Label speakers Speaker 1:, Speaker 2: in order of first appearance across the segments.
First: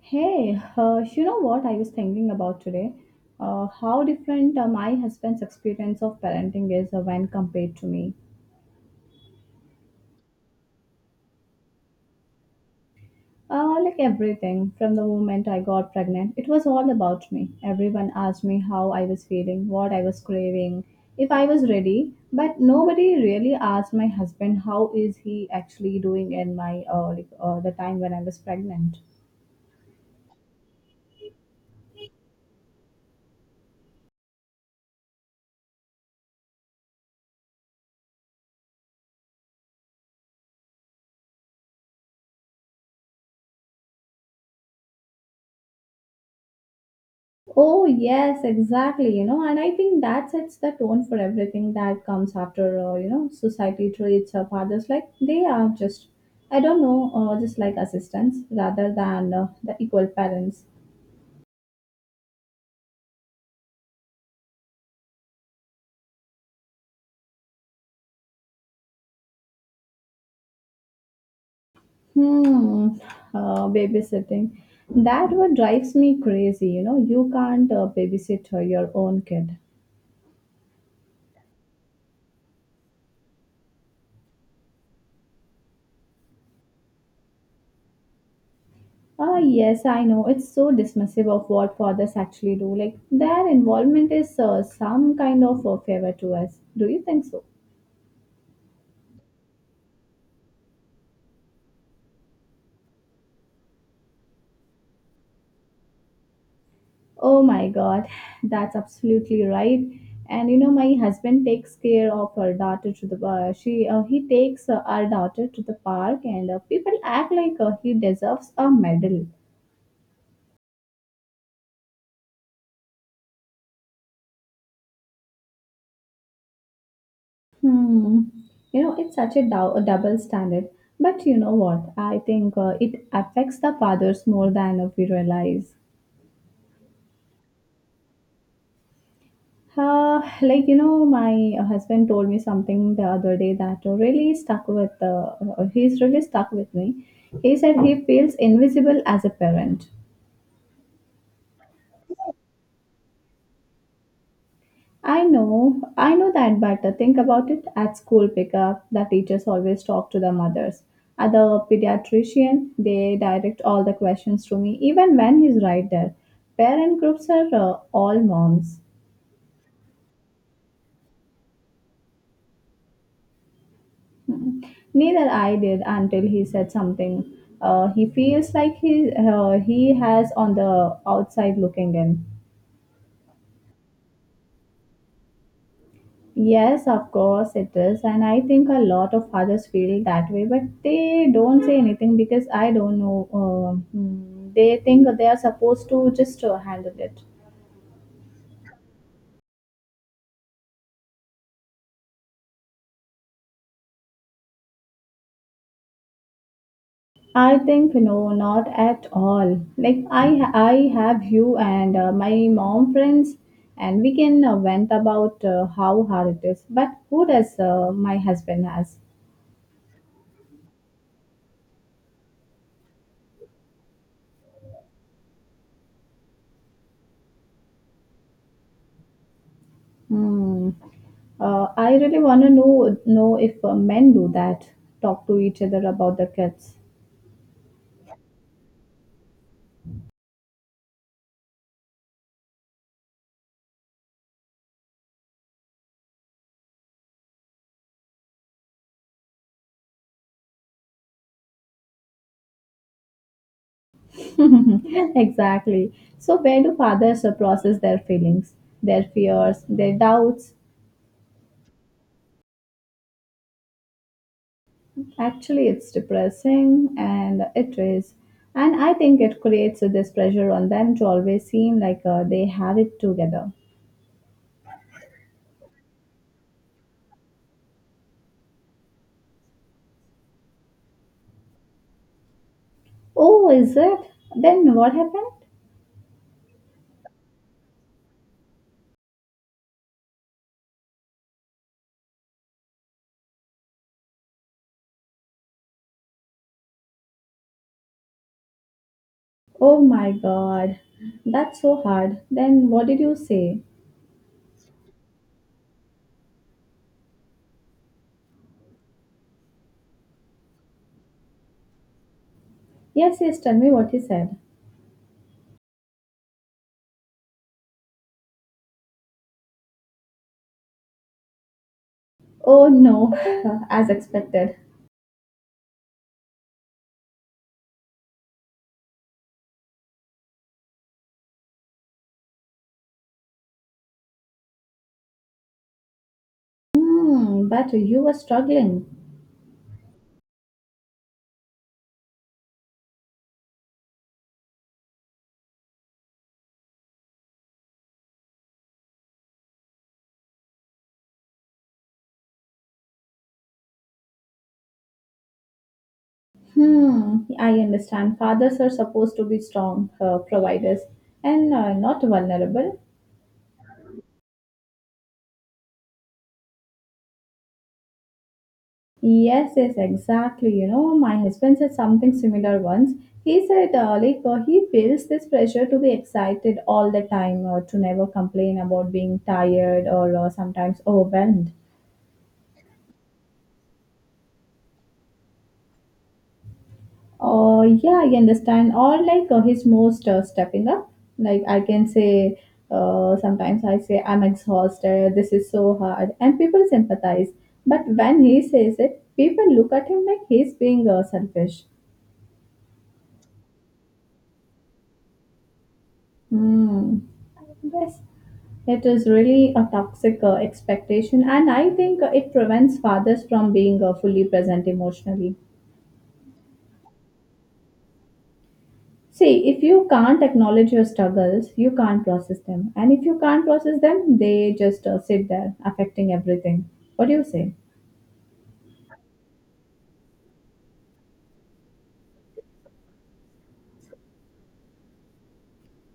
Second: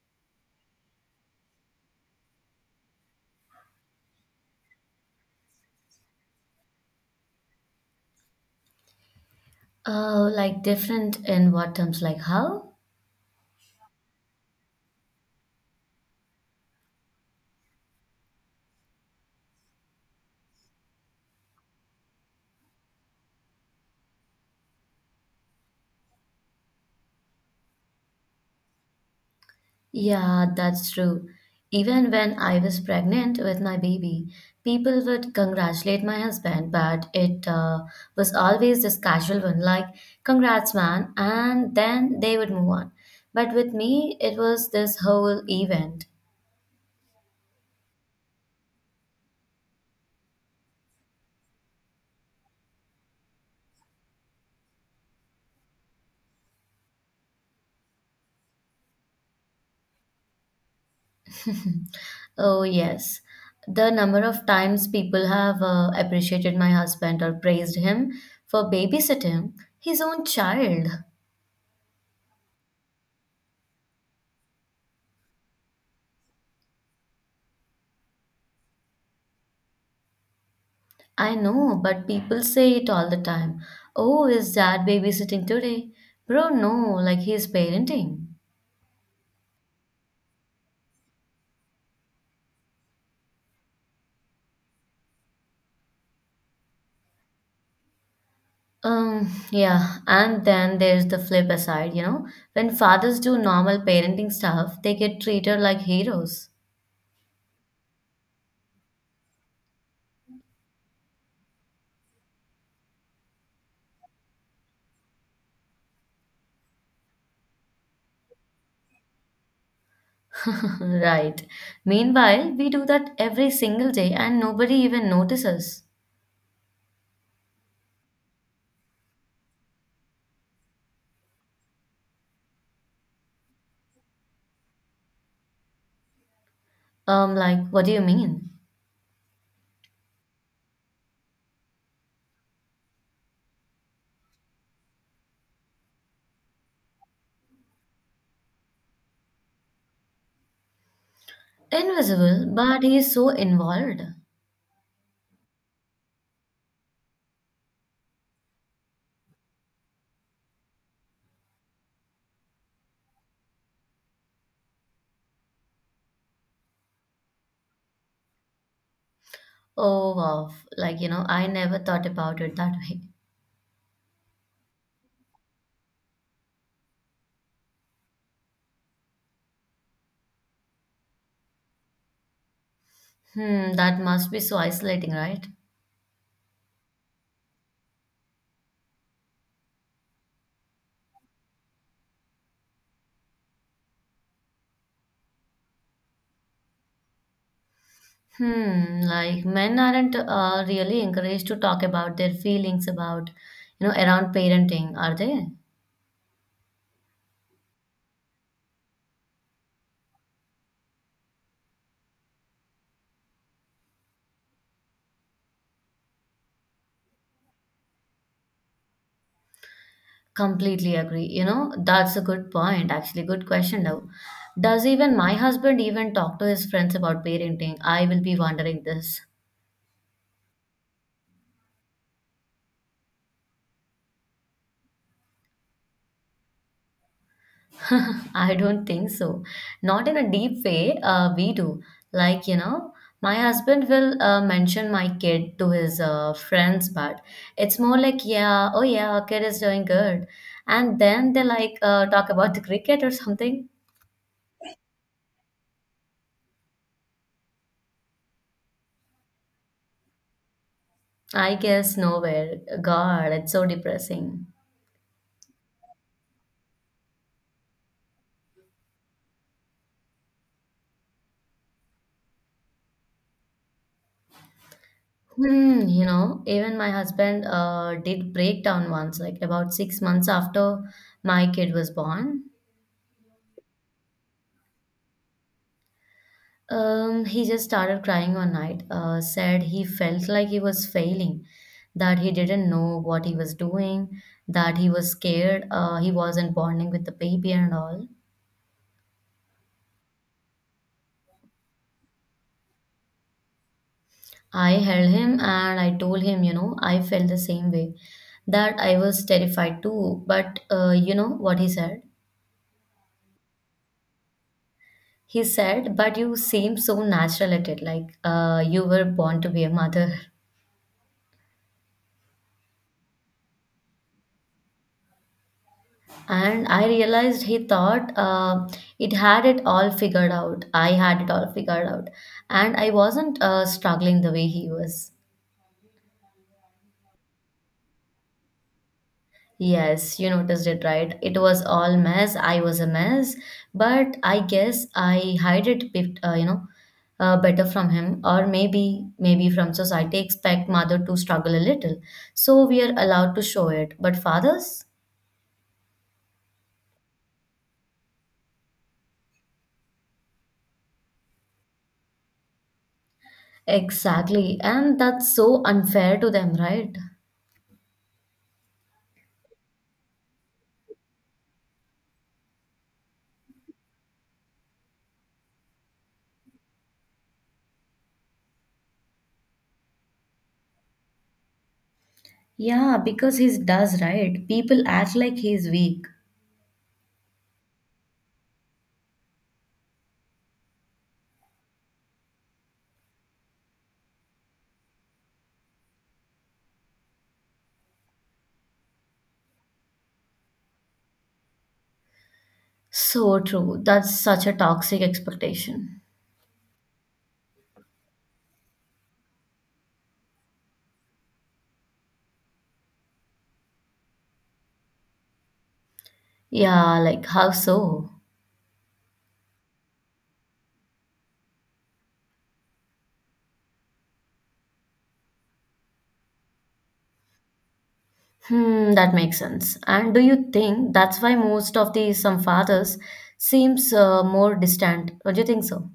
Speaker 1: Hey, you know what I was thinking about today? How different my husband's experience of parenting is when compared to me.
Speaker 2: Oh, like different in what terms? Like how?
Speaker 1: Like everything, from the moment I got pregnant, it was all about me. Everyone asked me how I was feeling, what I was craving, if I was ready, but nobody really asked my husband how is he actually doing in my the time when I was pregnant.
Speaker 2: Yeah, that's true. Even when I was pregnant with my baby, people would congratulate my husband, but it was always this casual one, like, congrats, man, and then they would move on. But with me, it was this whole event.
Speaker 1: Oh, yes, exactly. You know, and I think that sets the tone for everything that comes after, society treats fathers like they are just, I don't know, just like assistants rather than the equal parents.
Speaker 2: Oh, yes. The number of times people have appreciated my husband or praised him for babysitting his own child.
Speaker 1: Hmm, babysitting. That what drives me crazy. You know, you can't babysit your own kid.
Speaker 2: I know, but people say it all the time. Oh, is dad babysitting today? Bro, no, like he's parenting.
Speaker 1: Ah, yes, I know. It's so dismissive of what fathers actually do. Like, their involvement is some kind of a favor to us. Do you think so?
Speaker 2: Yeah, and then there's the flip aside, you know, when fathers do normal parenting stuff, they get treated like heroes.
Speaker 1: Oh my god, that's absolutely right. And you know, my husband takes care of our daughter to the she he takes our daughter to the park, and people act like he deserves a medal.
Speaker 2: Right. Meanwhile, we do that every single day and nobody even notices.
Speaker 1: Hmm. You know, it's such a, a double standard. But you know what? I think it affects the fathers more than we realize.
Speaker 2: Like, what do you mean?
Speaker 1: Like you know, my husband told me something the other day that really stuck with. He's really stuck with me. He said he feels invisible as a parent.
Speaker 2: Invisible, but he is so involved.
Speaker 1: I know that, but think about it. At school pickup, the teachers always talk to the mothers. At the pediatrician, they direct all the questions to me, even when he's right there. Parent groups are all moms.
Speaker 2: Oh, wow. Like, you know, I never thought about it that way.
Speaker 1: Mhm. Neither I did until he said something. He feels like he has on the outside looking in.
Speaker 2: Hmm, that must be so isolating, right?
Speaker 1: Yes, of course it is, and I think a lot of fathers feel that way, but they don't say anything because I don't know. They think they are supposed to just handle it.
Speaker 2: Hmm, like men aren't really encouraged to talk about their feelings about, you know, around parenting, are they?
Speaker 1: I think no, not at all. Like I have you and my mom friends, and we can vent about how hard it is. But who does my husband has?
Speaker 2: Completely agree. You know, that's a good point, actually. Good question, though. Does even my husband even talk to his friends about parenting? I will be wondering this.
Speaker 1: Hmm. I really want to know if men do that, talk to each other about the kids.
Speaker 2: I don't think so. Not in a deep way. We do. Like, you know, my husband will mention my kid to his friends, but it's more like, yeah, oh yeah, our kid is doing good. And then they like talk about the cricket or something.
Speaker 1: exactly. So where do fathers process their feelings, their fears, their doubts?
Speaker 2: I guess nowhere. God, it's so depressing.
Speaker 1: Actually, it's depressing and it is. And I think it creates this pressure on them to always seem like they have it together.
Speaker 2: Hmm, you know, even my husband did break down once, like about 6 months after my kid was born.
Speaker 1: Oh, is it? Then what happened?
Speaker 2: He just started crying one night, said he felt like he was failing, that he didn't know what he was doing, that he was scared, he wasn't bonding with the baby and all.
Speaker 1: Oh my god, that's so hard. Then what did you say?
Speaker 2: I held him and I told him, you know, I felt the same way, that I was terrified too. But what he said?
Speaker 1: Yes, yes, tell me what he said.
Speaker 2: He said, but you seem so natural at it, like you were born to be a mother.
Speaker 1: Oh no, as expected.
Speaker 2: And I realized he thought it had it all figured out. I had it all figured out. And I wasn't struggling the way he was.
Speaker 1: Hmm, but you were struggling.
Speaker 2: Yes, you noticed it right. It was all mess. I was a mess. But I guess I hide it, bit, better from him. Or maybe, from society expect mother to struggle a little. So we are allowed to show it. But fathers?
Speaker 1: Hmm, I understand. Fathers are supposed to be strong providers and not vulnerable.
Speaker 2: Exactly. And that's so unfair to them, right?
Speaker 1: Yes, yes, exactly. You know, my husband said something similar once. He said, he feels this pressure to be excited all the time, or to never complain about being tired or sometimes overwhelmed.
Speaker 2: Yeah, because he does, right? People act like he's weak.
Speaker 1: Oh, yeah, I understand. Or like his most stepping up. Like, I can say, sometimes I say, I'm exhausted, this is so hard, and people sympathize. But when he says it, people look at him like he's being selfish.
Speaker 2: So true. That's such a toxic expectation.
Speaker 1: Hmm. Yes, it is really a toxic expectation, and I think it prevents fathers from being fully present emotionally.
Speaker 2: Yeah, like how so?
Speaker 1: See, if you can't acknowledge your struggles, you can't process them, and if you can't process them, they just sit there, affecting everything. What do you say?
Speaker 2: Hmm, that makes sense. And do you think that's why most of the some fathers seems more distant? Or do you think so?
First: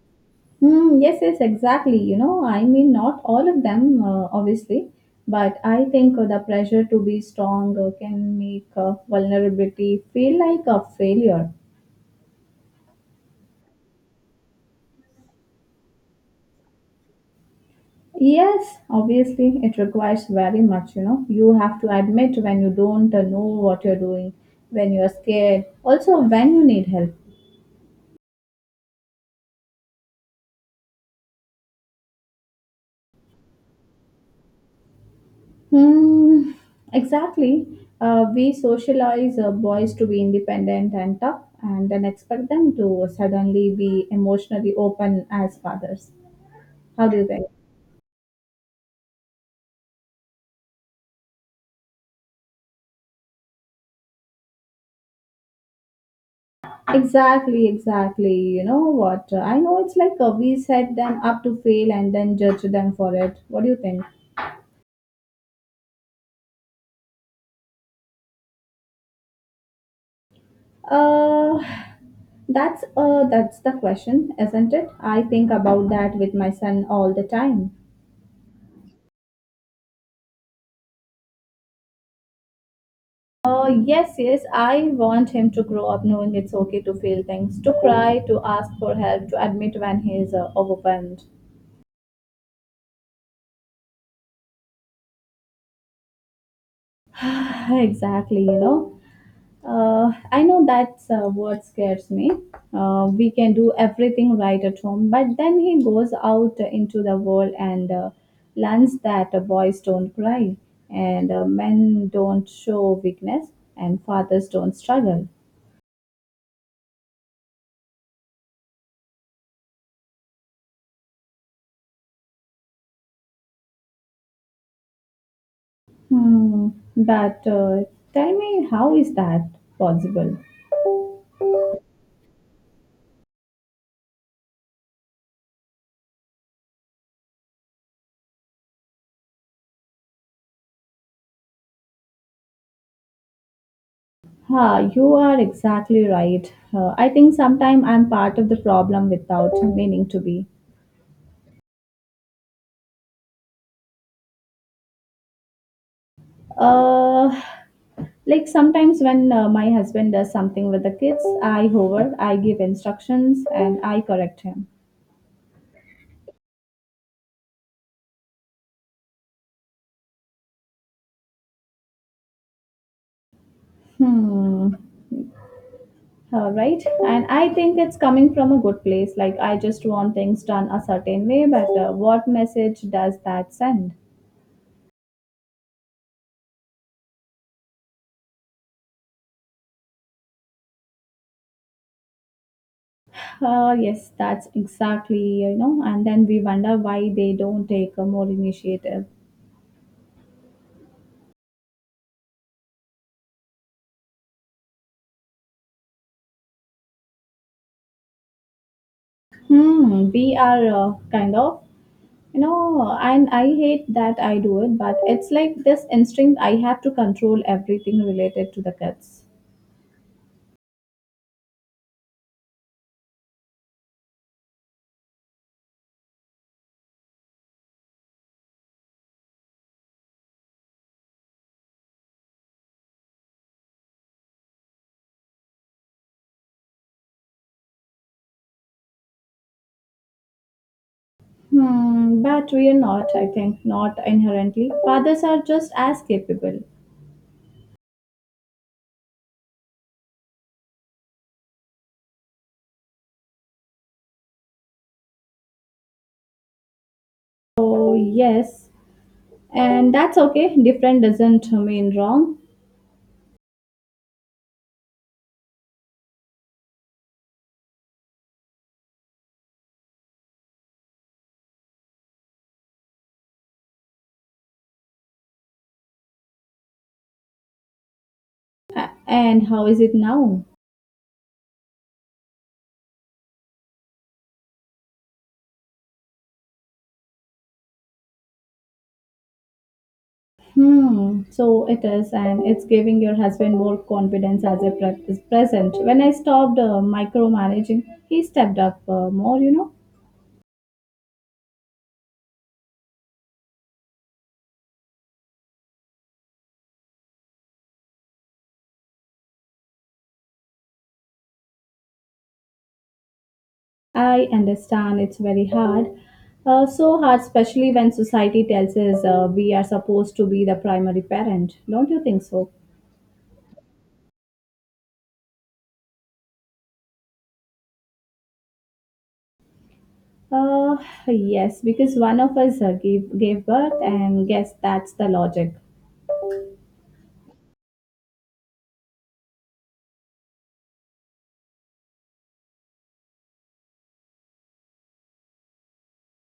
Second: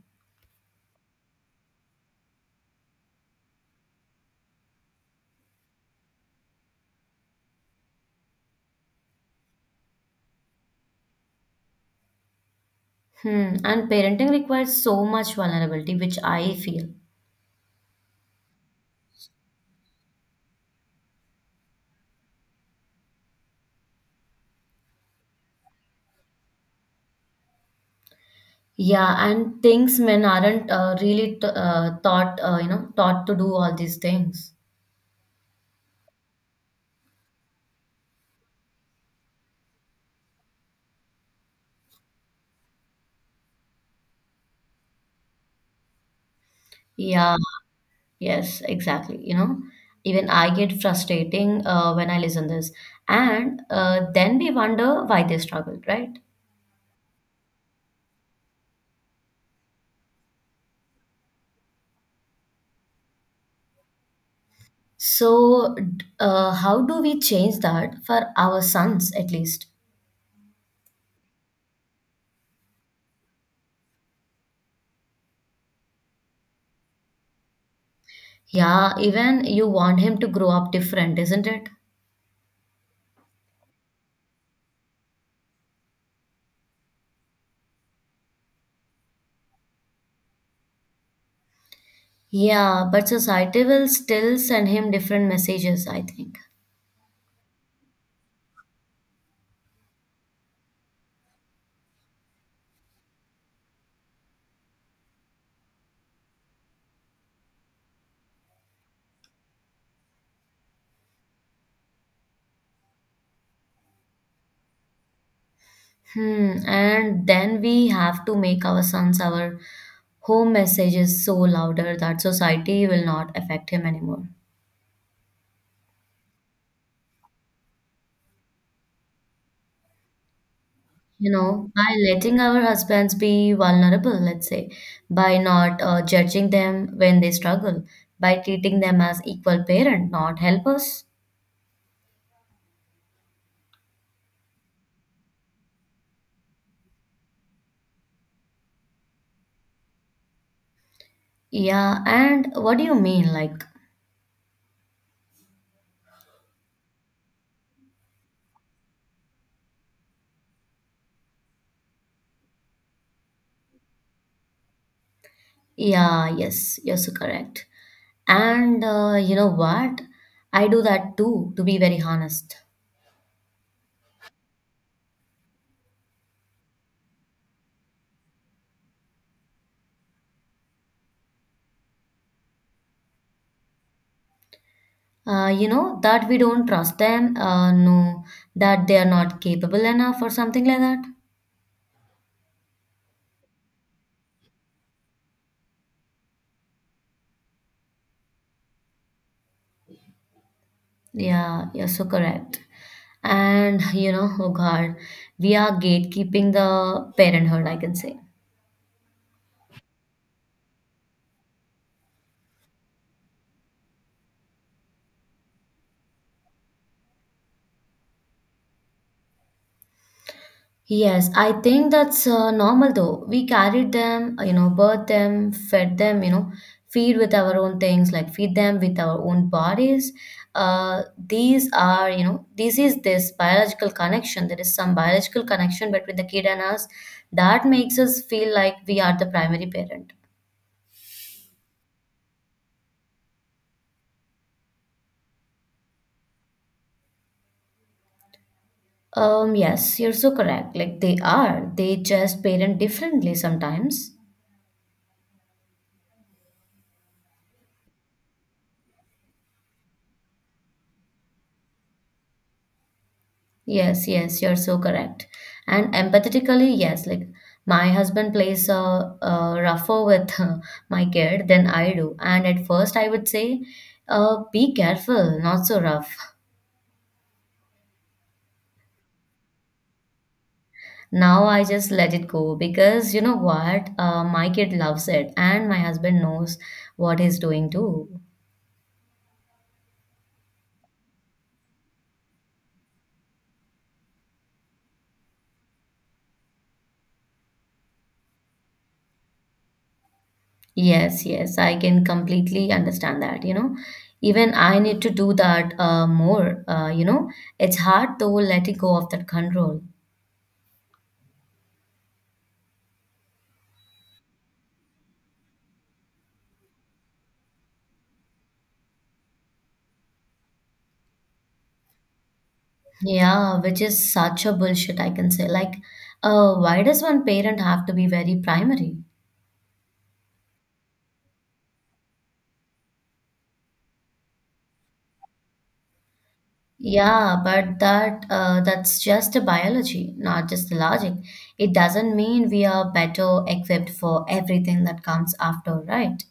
Speaker 1: Hmm. Yes, yes, exactly. You know, I mean, not all of them, obviously, but I think the pressure to be strong can make vulnerability feel like a failure.
Speaker 2: Hmm. And parenting requires so much vulnerability, which I feel.
Speaker 1: Yes, obviously, it requires very much, you know. You have to admit when you don't know what you're doing, when you're scared, also when you need help.
Speaker 2: Yeah, and things men aren't taught, taught to do all these things.
Speaker 1: Hmm, exactly. We socialize boys to be independent and tough and then expect them to suddenly be emotionally open as fathers. How do you
Speaker 2: Yeah.
Speaker 1: think?
Speaker 2: Yes, exactly. You know, even I get frustrating when I listen this, and then we wonder why they struggled, right?
Speaker 1: Exactly, exactly. You know what? I know it's like we set them up to fail and then judge them for it. What do you think?
Speaker 2: So, how do we change that for our sons at least?
Speaker 1: Uh, that's the question, isn't it? I think about that with my son all the time.
Speaker 2: Yeah, even you want him to grow up different, isn't it?
Speaker 1: Yes, I want him to grow up knowing it's okay to feel things, to cry, to ask for help, to admit when he is overwhelmed.
Speaker 2: Yeah, but society will still send him different messages, I think.
Speaker 1: exactly, you know. I know that's what scares me. We can do everything right at home, but then he goes out into the world and learns that boys don't cry, and men don't show weakness, and fathers don't struggle.
Speaker 2: Hmm, and then we have to make our sons our home messages so louder that society will not affect him anymore.
Speaker 1: Hmm. But tell me, how is that possible?
Speaker 2: You know, by letting our husbands be vulnerable, let's say, by not judging them when they struggle, by treating them as equal parent, not helpers.
Speaker 1: Ha, you are exactly right. I think sometimes I'm part of the problem without meaning to be.
Speaker 2: Yeah, and what do you mean? Like,
Speaker 1: Uh, Like sometimes when my husband does something with the kids, I hover, I give instructions, and I correct him.
Speaker 2: yeah, yes, yes, you're so correct. And you know what? I do that too, to be very honest.
Speaker 1: Hmm. All right. And I think it's coming from a good place. Like I just want things done a certain way, but what message does that send?
Speaker 2: You know, that we don't trust them, no, that they are not capable enough or something like that.
Speaker 1: Yes, that's exactly, you know, and then we wonder why they don't take a more initiative.
Speaker 2: Yeah, you're so correct. And you know, oh God, we are gatekeeping the parenthood, I can say.
Speaker 1: Hmm, we are kind of No, and I hate that I do it, but it's like this instinct I have to control everything related to the kids.
Speaker 2: Yes, I think that's normal though. We carried them, you know, birthed them, fed them, you know, feed with our own things, like feed them with our own bodies. Uh, these are, you know, this is this biological connection. There is some biological connection between the kid and us that makes us feel like we are the primary parent.
Speaker 1: Hmm, but we are not, I think, not inherently. Fathers are just as capable.
Speaker 2: Yes, you're so correct. Like they are, they just parent differently sometimes.
Speaker 1: Oh yes, and that's okay. Different doesn't mean wrong.
Speaker 2: Yes, yes, you're so correct. And empathetically, yes, like my husband plays rougher with my kid than I do. And at first, I would say, be careful, not so rough.
Speaker 1: And how is it now?
Speaker 2: Now I just let it go because you know what? My kid loves it, and my husband knows what he's doing too.
Speaker 1: Hmm, so it is, and it's giving your husband more confidence as a pre- is present. When I stopped micromanaging, he stepped up more, you know.
Speaker 2: Yes, yes, I can completely understand that. You know, even I need to do that more. You know, it's hard though letting go of that control.
Speaker 1: I understand it's very hard. So hard, especially when society tells us we are supposed to be the primary parent. Don't you think so?
Speaker 2: Yeah, which is such a bullshit, I can say. Like, why does one parent have to be very primary?
Speaker 1: Uh, yes, because one of us gave birth, and guess that's the logic.
Speaker 2: Yeah, but that's just the biology, not just the logic. It doesn't mean we are better equipped for everything that comes after, right?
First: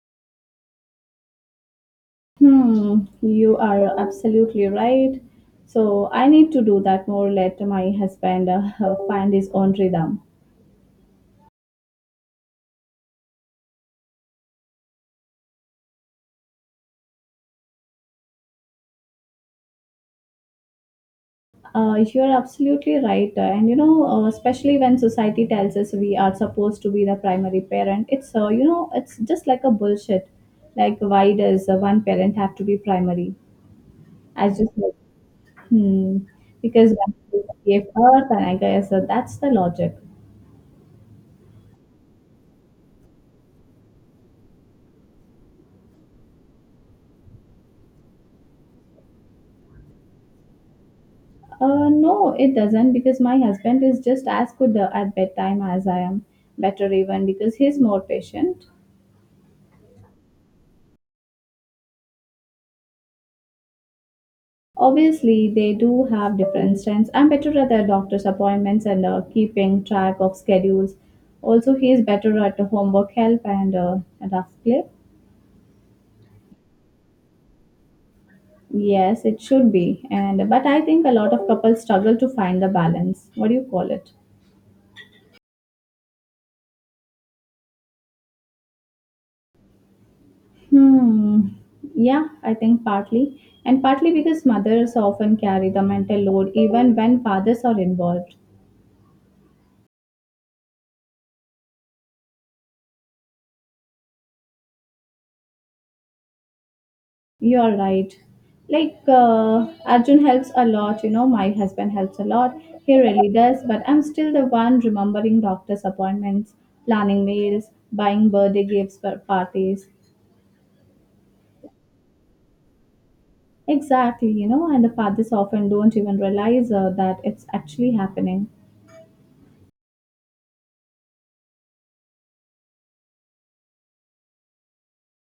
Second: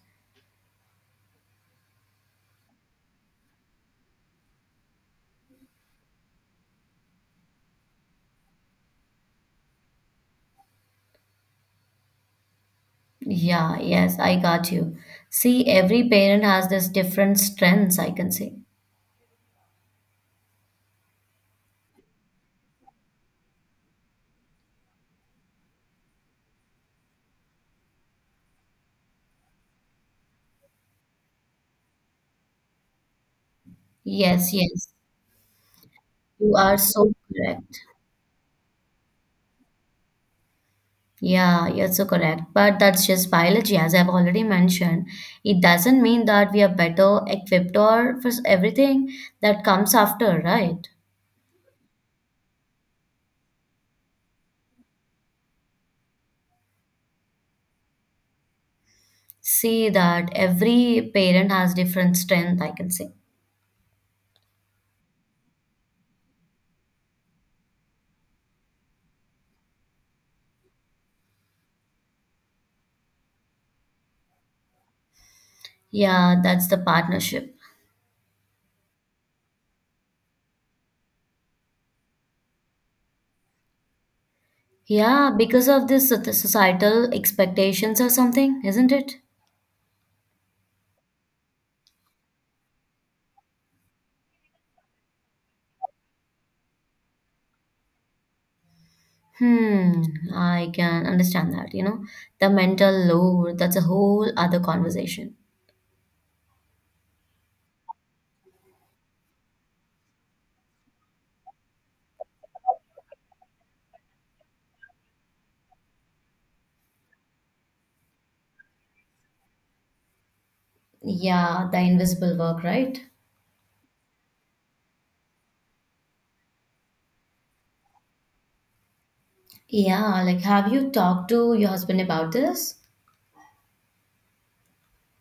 Speaker 1: Hmm, you are absolutely right. So I need to do that more. Let my husband find his own rhythm.
Speaker 2: Yeah, yes, I got you. See, every parent has this different strengths, I can say.
Speaker 1: You're absolutely right. And you know, especially when society tells us we are supposed to be the primary parent, it's it's just like a bullshit. Like, why does one parent have to be primary? I
Speaker 2: Yes,
Speaker 1: just
Speaker 2: yes,
Speaker 1: like, hmm,
Speaker 2: you are
Speaker 1: because
Speaker 2: so
Speaker 1: one
Speaker 2: correct.
Speaker 1: gave birth, and I guess that's the logic.
Speaker 2: Yeah, you're so correct. But that's just biology, as I've already mentioned. It doesn't mean that we are better equipped or for everything that comes after, right?
Speaker 1: No, it doesn't because my husband is just as good at bedtime as I am. Better even because he's more patient.
Speaker 2: See that every parent has different strength, I can say.
Speaker 1: Obviously, they do have different strengths. I'm better at the doctor's appointments and keeping track of schedules. Also, he is better at the homework help and rough clip.
Speaker 2: Yeah, that's the partnership.
Speaker 1: Yes, it should be. And but I think a lot of couples struggle to find the balance. What do you call it?
Speaker 2: Yeah, because of this societal expectations or something, isn't it?
Speaker 1: Hmm. Yeah, I think partly, and partly because mothers often carry the mental load even when fathers are involved.
Speaker 2: Hmm, I can understand that, you know. The mental load, that's a whole other conversation.
Speaker 1: You're right. Arjun helps a lot, you know, my husband helps a lot. He really does, but I'm still the one remembering doctor's appointments, planning meals, buying birthday gifts for parties.
Speaker 2: Yeah, the invisible work, right?
Speaker 1: Exactly, you know, and the fathers often don't even realize that it's actually happening.
Speaker 2: Yeah, like have you talked to your husband about this?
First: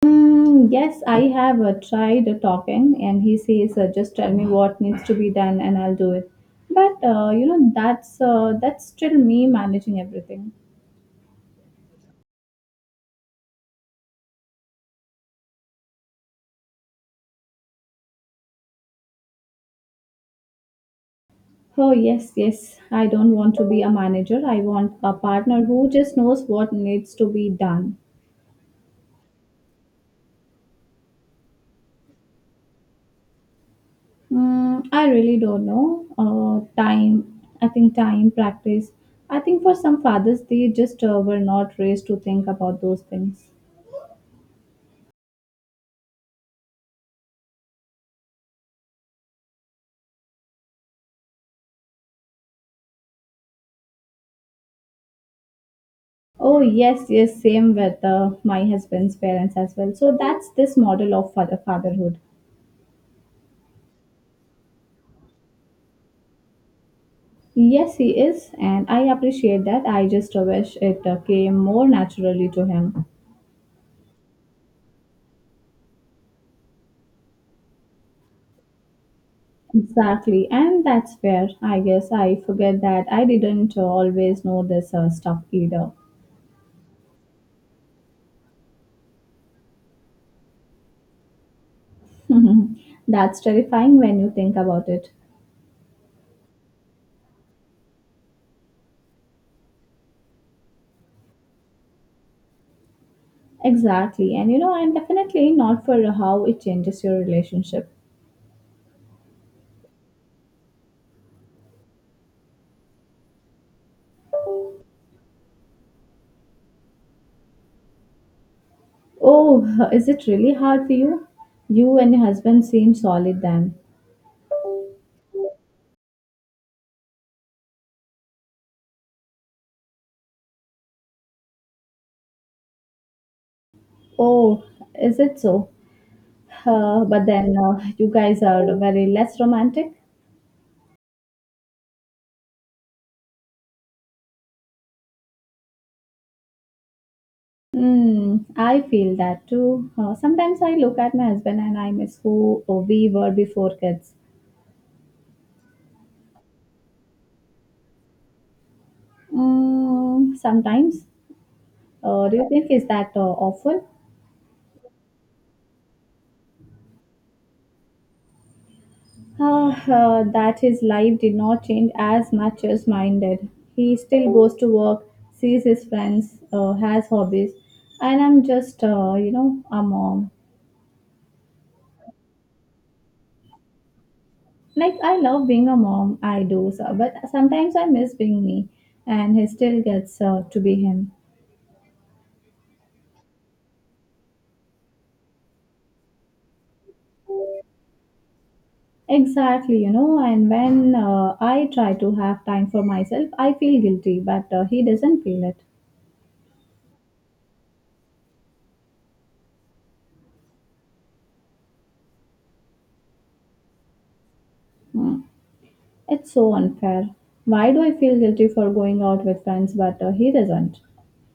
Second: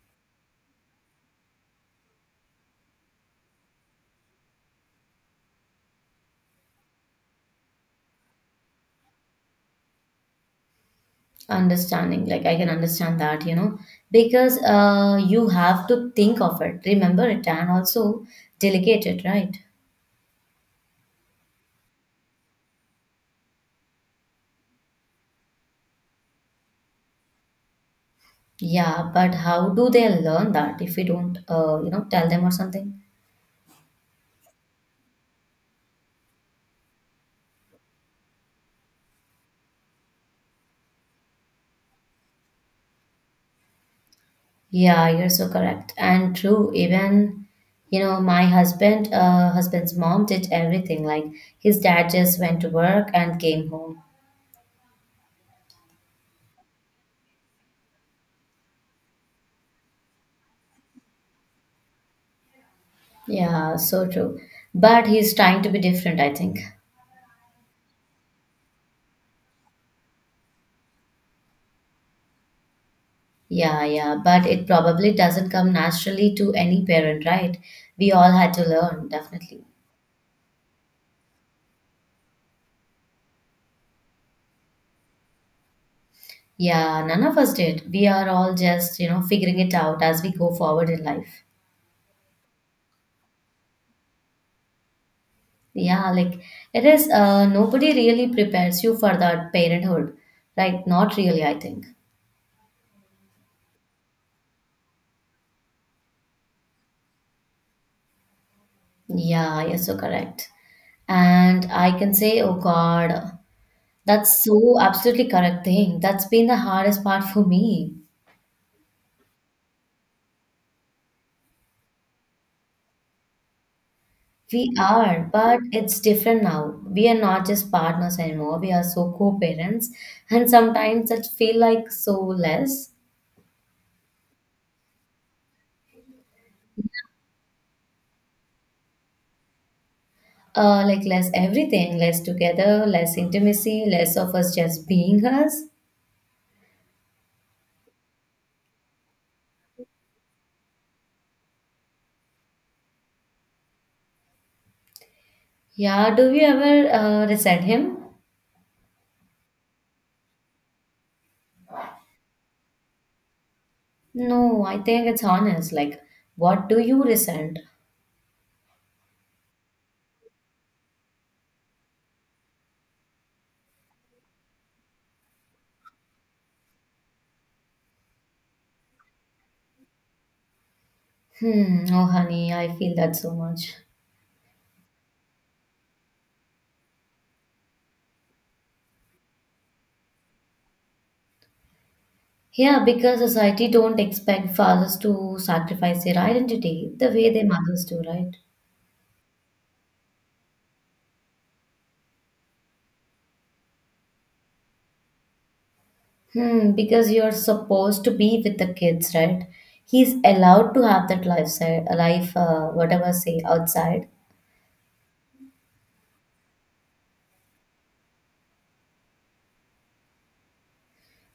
Speaker 1: Mm, yes, I have tried talking, and he says, "Just tell me what needs to be done, and I'll do it." But that's still me managing everything.
Speaker 2: Understanding, like I can understand that, you know, because you have to think of it, remember it, and also delegate it, right?
Speaker 1: Oh, yes, yes. I don't want to be a manager. I want a partner who just knows what needs to be done.
Speaker 2: Yeah, but how do they learn that if we don't, tell them or something?
Speaker 1: Mm, I really don't know. I think time, practice. I think for some fathers, they just were not raised to think about those things.
Speaker 2: Yeah, you're so correct and true. Even, you know, husband's mom did everything. Like his dad just went to work and came home.
Speaker 1: Oh, yes, yes. Same with my husband's parents as well. So that's this model of fatherhood.
Speaker 2: Yeah, so true. But he's trying to be different, I think.
Speaker 1: Yes, he is, and I appreciate that. I just wish it came more naturally to him.
Speaker 2: Yeah, yeah, but it probably doesn't come naturally to any parent, right? We all had to learn, definitely.
Speaker 1: Exactly, and that's where I guess I forget that I didn't always know this stuff either.
Speaker 2: Yeah, none of us did. We are all just, you know, figuring it out as we go forward in life.
Speaker 1: that's terrifying when you think about it.
Speaker 2: Yeah, like it is, nobody really prepares you for that parenthood, right? Not really, I think.
Speaker 1: Exactly, and you know, and definitely not for how it changes your relationship.
Speaker 2: Yeah, you're so correct. And I can say, oh God, that's so absolutely correct thing. That's been the hardest part for me.
Speaker 1: Oh, is it really hard for you? You and your husband seem solid then.
Speaker 2: We are, but it's different now. We are not just partners anymore. We are so co-parents, and sometimes it feel like so less,
Speaker 1: Oh, is it so? But then you guys are very less romantic.
Speaker 2: like less everything, less together, less intimacy, less of us just being us.
Speaker 1: Mm, I feel that too. Sometimes I look at my husband and I miss who we were before kids.
Speaker 2: Yeah. Do you ever resent him?
Speaker 1: Mm, sometimes. Do you think is that awful?
Speaker 2: No, I think it's honest. Like, what do you resent?
Speaker 1: That his life did not change as much as mine did. He still goes to work, sees his friends, has hobbies, and I'm just, a mom.
Speaker 2: Hmm. Oh, honey, I feel that so much.
Speaker 1: Like, I love being a mom, I do, so, but sometimes I miss being me, and he still gets to be him.
Speaker 2: Yeah, because society don't expect fathers to sacrifice their identity the way their mothers do, right?
Speaker 1: Exactly, you know, and when I try to have time for myself, I feel guilty, but he doesn't feel it.
Speaker 2: Hmm, because you're supposed to be with the kids, right? He's allowed to have that life, life, whatever say outside,
Speaker 1: Hmm. It's so unfair. Why do I feel guilty for going out with friends, but he doesn't?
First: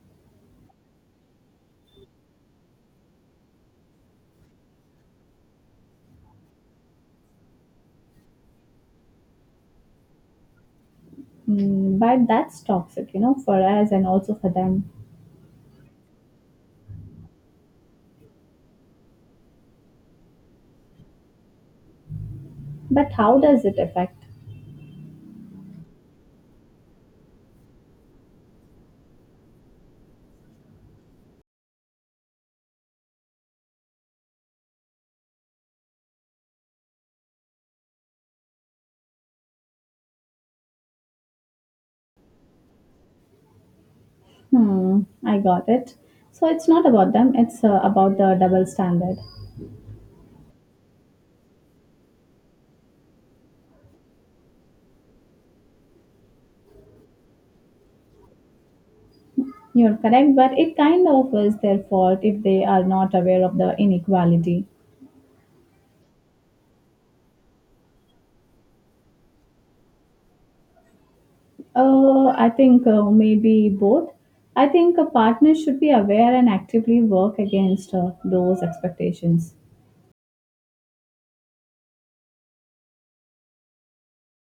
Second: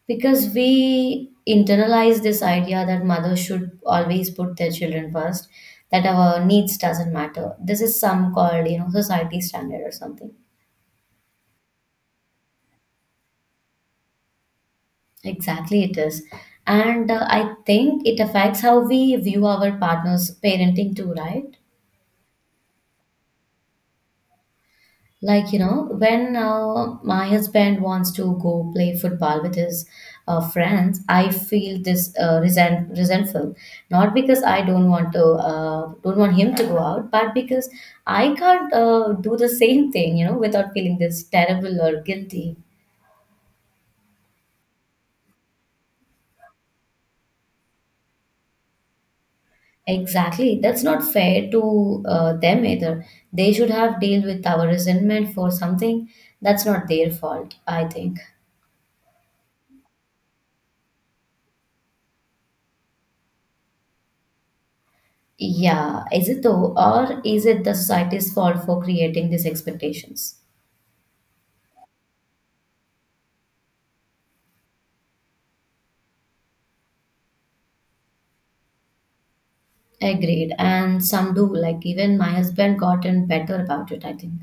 Speaker 2: because we internalize this idea that mothers should always put their children first, that our needs doesn't matter. This is some called, you know, society standard or something.
Speaker 1: Mm, but that's toxic, you know, for us and also for them.
Speaker 2: Exactly, it is, and I think it affects how we view our partners' parenting too, right?
Speaker 1: But how does it affect?
Speaker 2: Like, you know, when my husband wants to go play football with his friends, I feel this resentful. Not because I don't want to don't want him to go out, but because I can't do the same thing, you know, without feeling this terrible or guilty.
Speaker 1: Hmm, I got it. So it's not about them, it's about the double standard.
Speaker 2: Exactly. That's not fair to them either. They should have dealt with our resentment for something that's not their fault, I think.
Speaker 1: You're correct, but it kind of is their fault if they are not aware of the inequality.
Speaker 2: Yeah, is it though, or is it the society's fault for creating these expectations?
Speaker 1: I think maybe both. I think a partner should be aware and actively work against those expectations.
Speaker 2: Agreed. And some do, like even my husband gotten better about it, I think.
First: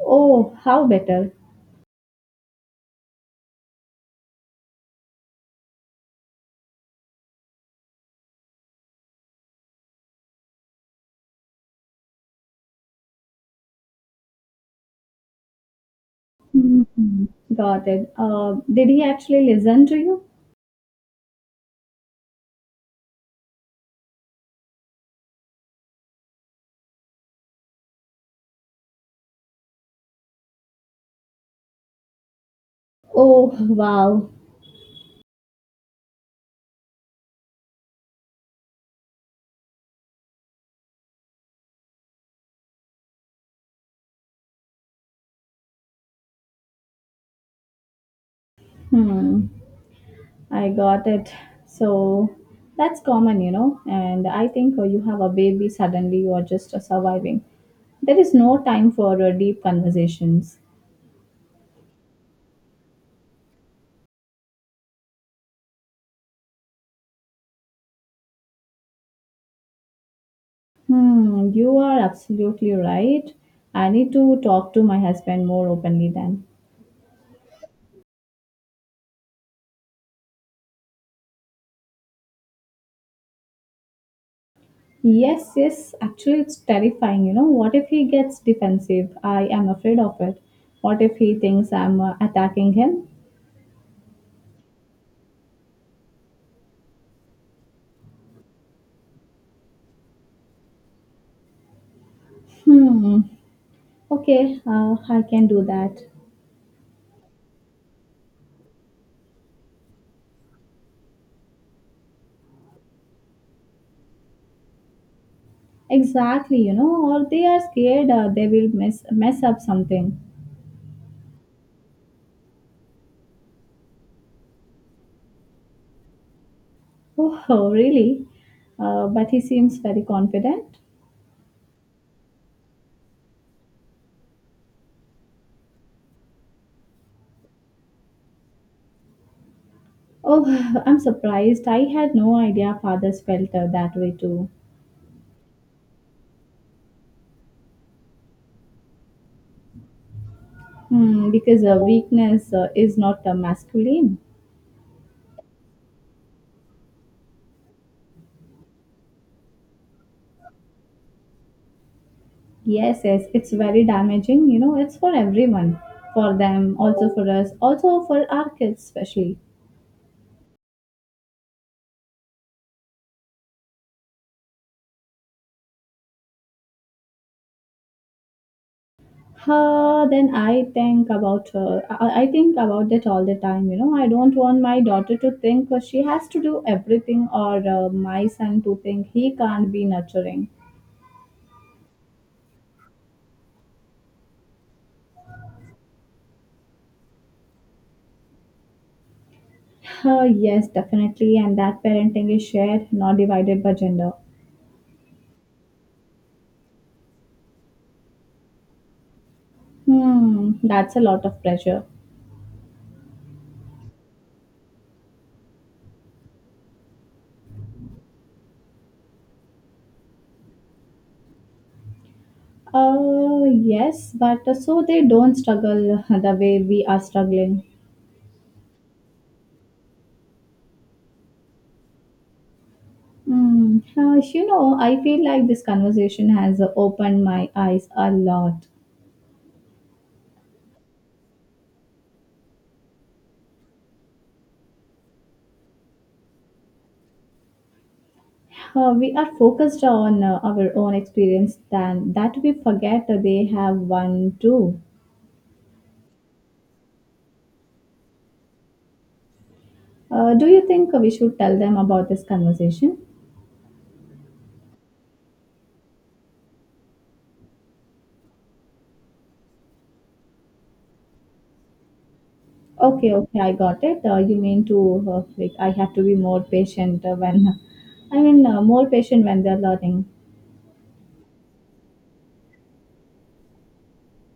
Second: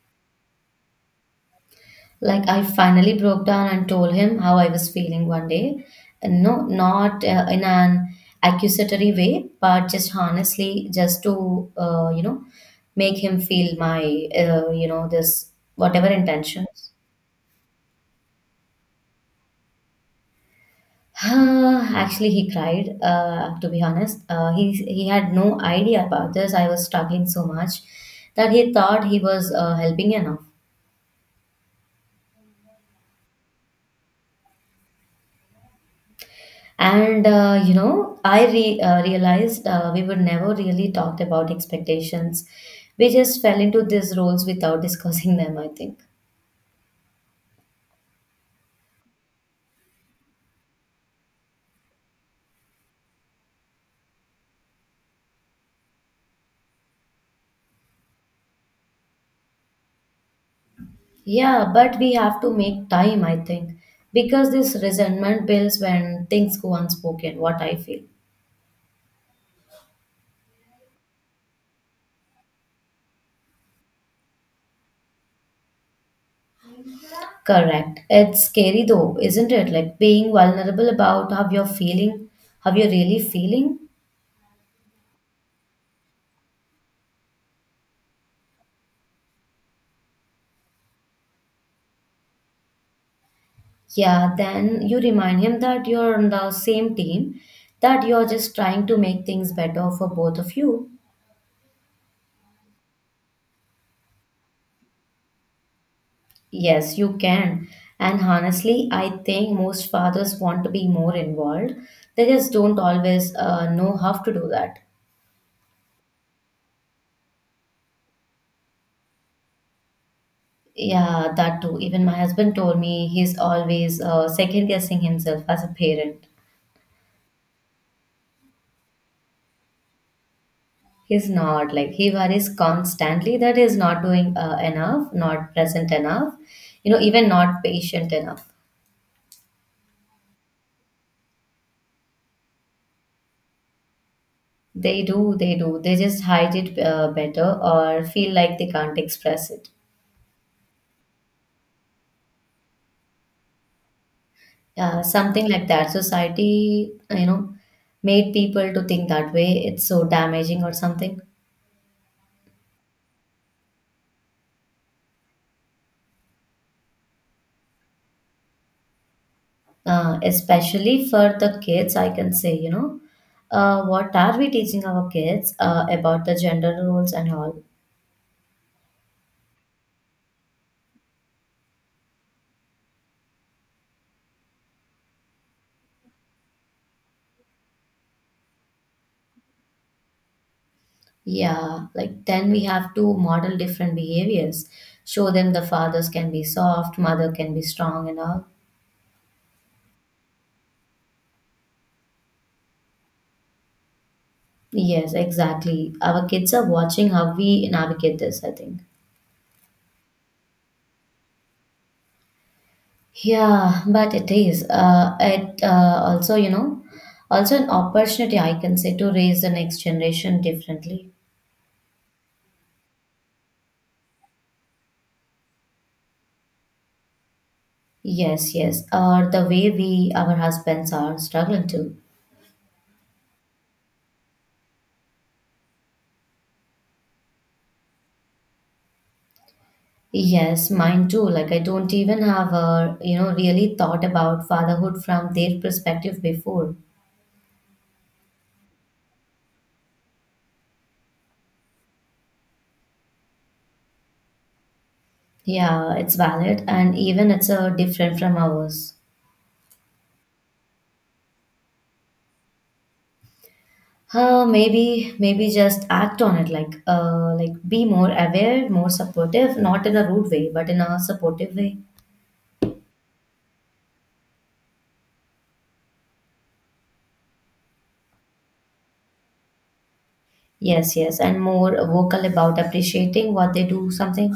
Speaker 1: Oh, how better?
Speaker 2: Like I finally broke down and told him how I was feeling one day. And no, not in an accusatory way, but just honestly, just to, make him feel my, this whatever intentions.
Speaker 1: Mhm. Got it. Did he actually listen to you?
Speaker 2: Ah, actually, he cried, to be honest. He had no idea about this. I was struggling so much that he thought he was helping enough.
Speaker 1: Oh, wow.
Speaker 2: And, realized we were never really talked about expectations. We just fell into these roles without discussing them, I think.
Speaker 1: Hmm. I got it. So that's common, you know. And I think you have a baby suddenly, you are just surviving. There is no time for deep conversations.
Speaker 2: Yeah, but we have to make time, I think, because this resentment builds when things go unspoken, what I feel.
Speaker 1: Hmm, you are absolutely right. I need to talk to my husband more openly then.
Speaker 2: Correct. It's scary though, isn't it? Like being vulnerable about how you're feeling, how you're really feeling.
Speaker 1: Yes, yes, actually, it's terrifying. You know, what if he gets defensive? I am afraid of it. What if he thinks I'm attacking him?
Speaker 2: Yeah, then you remind him that you're on the same team, that you're just trying to make things better for both of you.
Speaker 1: Hmm, okay, I can do that.
Speaker 2: Yes, you can. And honestly, I think most fathers want to be more involved. They just don't always know how to do that.
Speaker 1: Exactly, you know, or they are scared they will mess up something.
Speaker 2: Yeah, that too. Even my husband told me he's always second guessing himself as a parent.
Speaker 1: Oh, really? But he seems very confident.
Speaker 2: He's not like he worries constantly that he's not doing enough, not present enough, you know, even not patient enough.
Speaker 1: Oh, I'm surprised. I had no idea fathers felt that way too.
Speaker 2: They do, they do. They just hide it better or feel like they can't express it.
Speaker 1: Hmm, because weakness is not masculine.
Speaker 2: Something like that. Society, you know, made people to think that way. It's so damaging or something.
Speaker 1: Yes, yes, it's very damaging. You know, it's for everyone. For them, also for us, also for our kids, especially.
Speaker 2: Especially for the kids, I can say, you know, what are we teaching our kids about the gender roles and all?
Speaker 1: Then I think about it all the time. You know, I don't want my daughter to think she has to do everything, or my son to think he can't be nurturing.
Speaker 2: Yeah, like then we have to model different behaviors. Show them the fathers can be soft, mother can be strong, and all.
Speaker 1: Yes, definitely. And that parenting is shared, not divided by gender.
Speaker 2: Yes, exactly. Our kids are watching how we navigate this, I think.
Speaker 1: Hmm, that's a lot of pressure.
Speaker 2: Yeah, but it is. It also, you know, also an opportunity, I can say, to raise the next generation differently.
Speaker 1: Yes, but So they don't struggle the way we are struggling.
Speaker 2: Yes, yes. Or the way we, our husbands, are struggling to.
Speaker 1: Hmm, you know, I feel like this conversation has opened my eyes a lot.
Speaker 2: Yes, mine too. Like I don't even have a, you know, really thought about fatherhood from their perspective before.
Speaker 1: We are focused on our own experience, than that we forget that they have one too.
Speaker 2: Yeah, it's valid and even it's different from ours.
Speaker 1: Do you think we should tell them about this conversation?
Speaker 2: Maybe just act on it like be more aware, more supportive, not in a rude way, but in a supportive way.
Speaker 1: Okay, okay, I got it. You mean to like, I have to be more patient when I mean more patient when they're learning.
Speaker 2: Yes, yes, and more vocal about appreciating what they do, something.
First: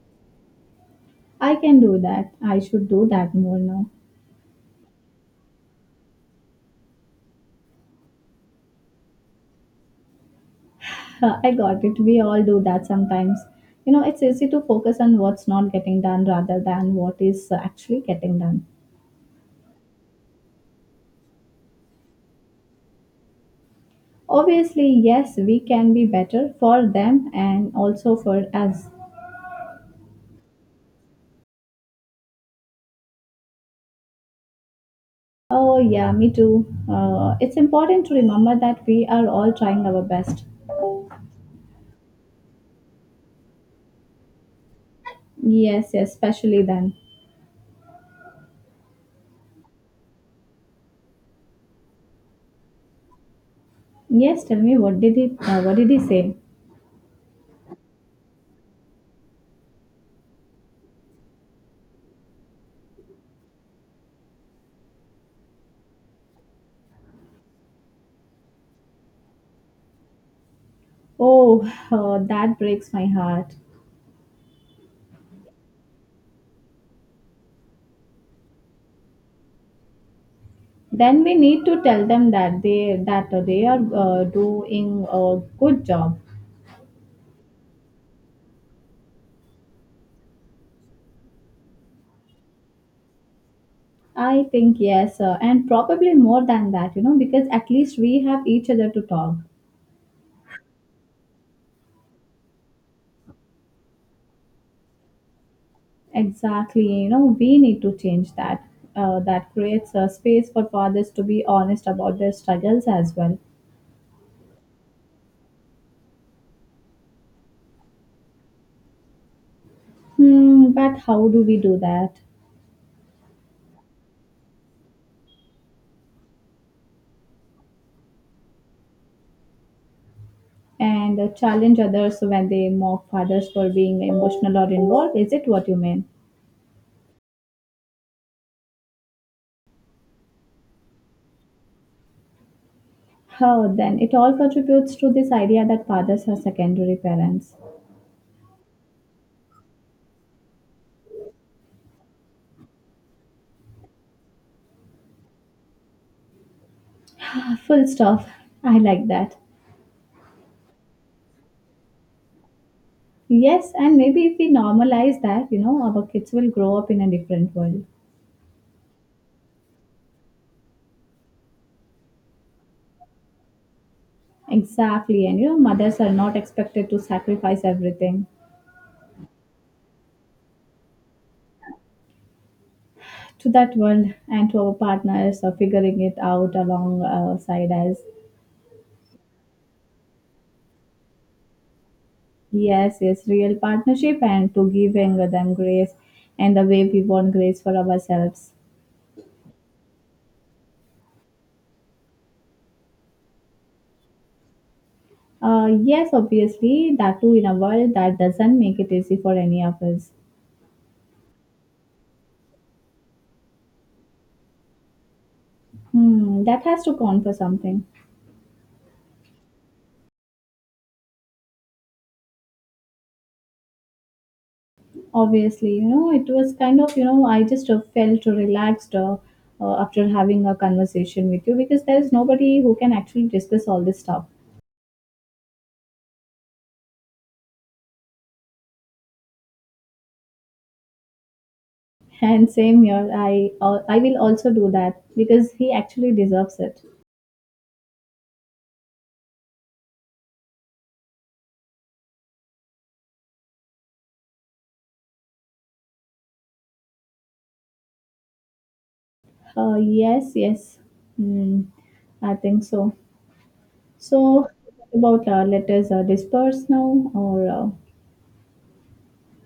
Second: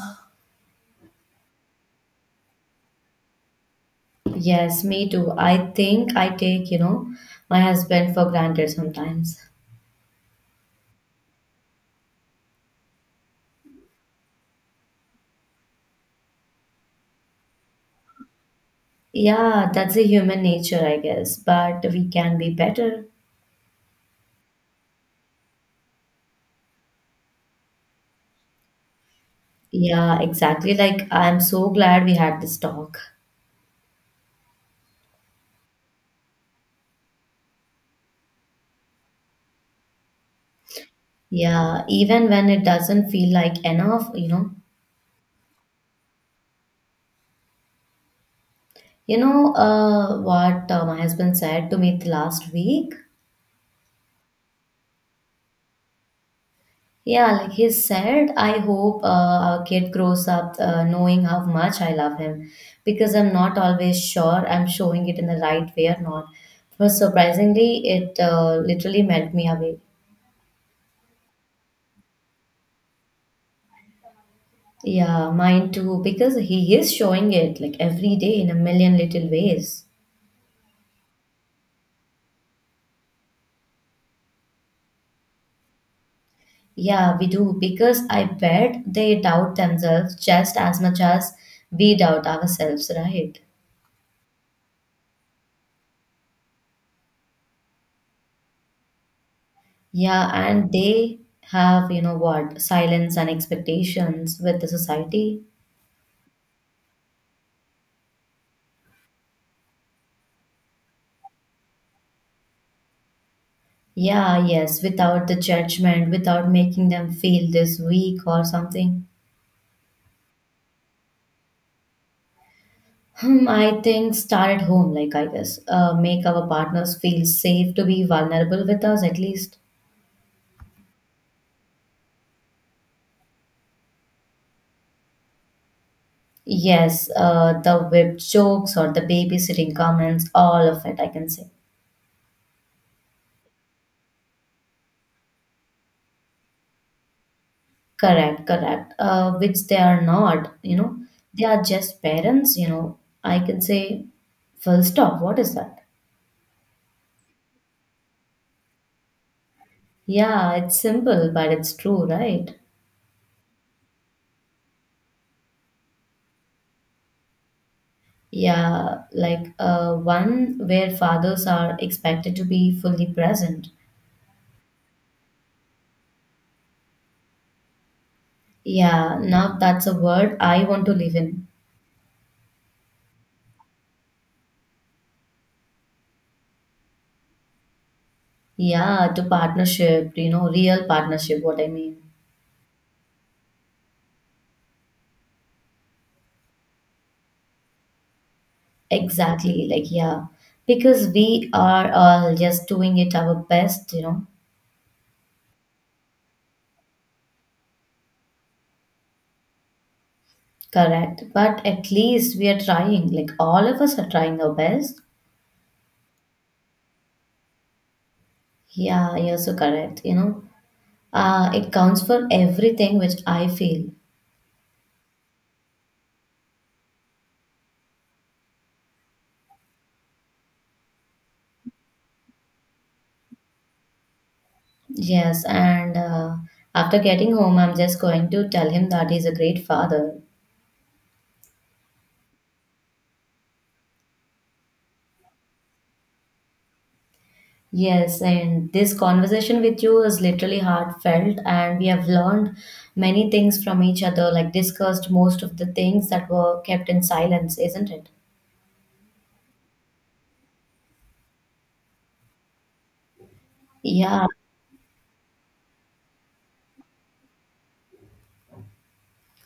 Speaker 1: I can do that. I should do that more now.
Speaker 2: Yes, me too. I think I take, you know, my husband for granted sometimes.
Speaker 1: I got it. We all do that sometimes. You know, it's easy to focus on what's not getting done rather than what is actually getting done.
Speaker 2: Yeah, that's a human nature, I guess, but we can be better.
Speaker 1: Obviously, yes, we can be better for them and also for us.
Speaker 2: Yeah, exactly. Like, I'm so glad we had this talk.
Speaker 1: Oh, yeah, me too. It's important to remember that we are all trying our best.
Speaker 2: Yeah, even when it doesn't feel like enough, you know.
Speaker 1: Yes, yes, especially then.
Speaker 2: You know what my husband said to me the last week?
Speaker 1: Yes, tell me, what did he say?
Speaker 2: Yeah, like he said, I hope our kid grows up knowing how much I love him because I'm not always sure I'm showing it in the right way or not. But surprisingly, it literally melt me away.
Speaker 1: Oh, that breaks my heart.
Speaker 2: Yeah, mine too, because he is showing it like every day in a million little ways.
Speaker 1: Then we need to tell them that they are doing a good job.
Speaker 2: Yeah, we do, because I bet they doubt themselves just as much as we doubt ourselves, right?
Speaker 1: I think yes, and probably more than that, you know, because at least we have each other to talk.
Speaker 2: Yeah, and they have, you know what, silence and expectations with the society.
Speaker 1: Exactly, you know, we need to change that. That creates a space for fathers to be honest about their struggles as well.
Speaker 2: Yeah, yes, without the judgment, without making them feel this weak or something.
Speaker 1: Hmm, but how do we do that?
Speaker 2: Hmm, I think start at home, like I guess, make our partners feel safe to be vulnerable with us at least.
Speaker 1: And challenge others when they mock fathers for being emotional or involved. Is it what you mean?
Speaker 2: Yes, the web jokes or the babysitting comments, all of it, I can say.
Speaker 1: Oh, then it all contributes to this idea that fathers are secondary parents.
Speaker 2: Correct, correct. Which they are not, you know, they are just parents, you know. I can say, full stop, what is that?
Speaker 1: Ah, full stop. I like that.
Speaker 2: Yeah, it's simple, but it's true, right?
Speaker 1: Yes, and maybe if we normalize that, you know, our kids will grow up in a different world.
Speaker 2: Yeah, like one where fathers are expected to be fully present.
Speaker 1: Exactly, and you know, mothers are not expected to sacrifice everything
Speaker 2: Yeah, now that's a word I want to live in.
Speaker 1: to that world, and to our partners are figuring it out alongside us.
Speaker 2: Yeah, to partnership, you know, real partnership, what I mean.
Speaker 1: Yes, yes, real partnership, and to give giving them grace and the way we want grace for ourselves.
Speaker 2: Exactly, like, yeah, because we are all just doing it our best, you know,
Speaker 1: Yes, obviously, that too, in a world that doesn't make it easy for any of us.
Speaker 2: correct? But at least we are trying, like, all of us are trying our best.
Speaker 1: Hmm, that has to count for something.
Speaker 2: Yeah, you're so correct, you know, it counts for everything which I feel.
Speaker 1: Obviously, you know, it was kind of, you know, I just felt relaxed, after having a conversation with you, because there's nobody who can actually discuss all this stuff.
Speaker 2: Yes, and after getting home, I'm just going to tell him that he's a great father.
Speaker 1: And same here, I will also do that because he actually deserves it.
Speaker 2: Yes, and this conversation with you is literally heartfelt, and we have learned many things from each other, like discussed most of the things that were kept in silence, isn't it?
Speaker 1: Yes, yes. Mm, I think so.
Speaker 2: Yeah,
Speaker 1: So, what about let us disperse now, or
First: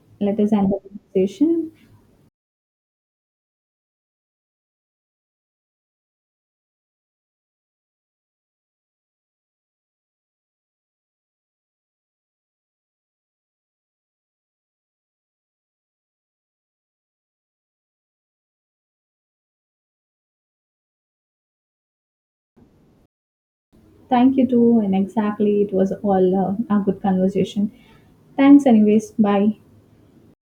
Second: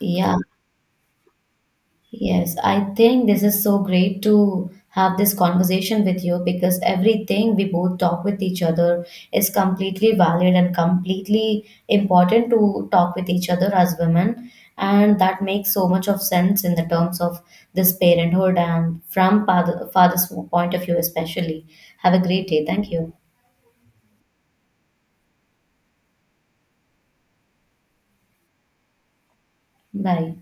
Speaker 2: yeah.
Speaker 1: let us end the conversation.
Speaker 2: Yes, I think this is so great to have this conversation with you because everything we both talk with each other is completely valid and completely important to talk with each other as women. And that makes so much of sense in the terms of this parenthood and from father, father's point of view, especially. Have a great day. Thank you.
Speaker 1: Thank you too. And exactly, it was all a good conversation. Thanks, anyways. Bye.
Speaker 2: Bye.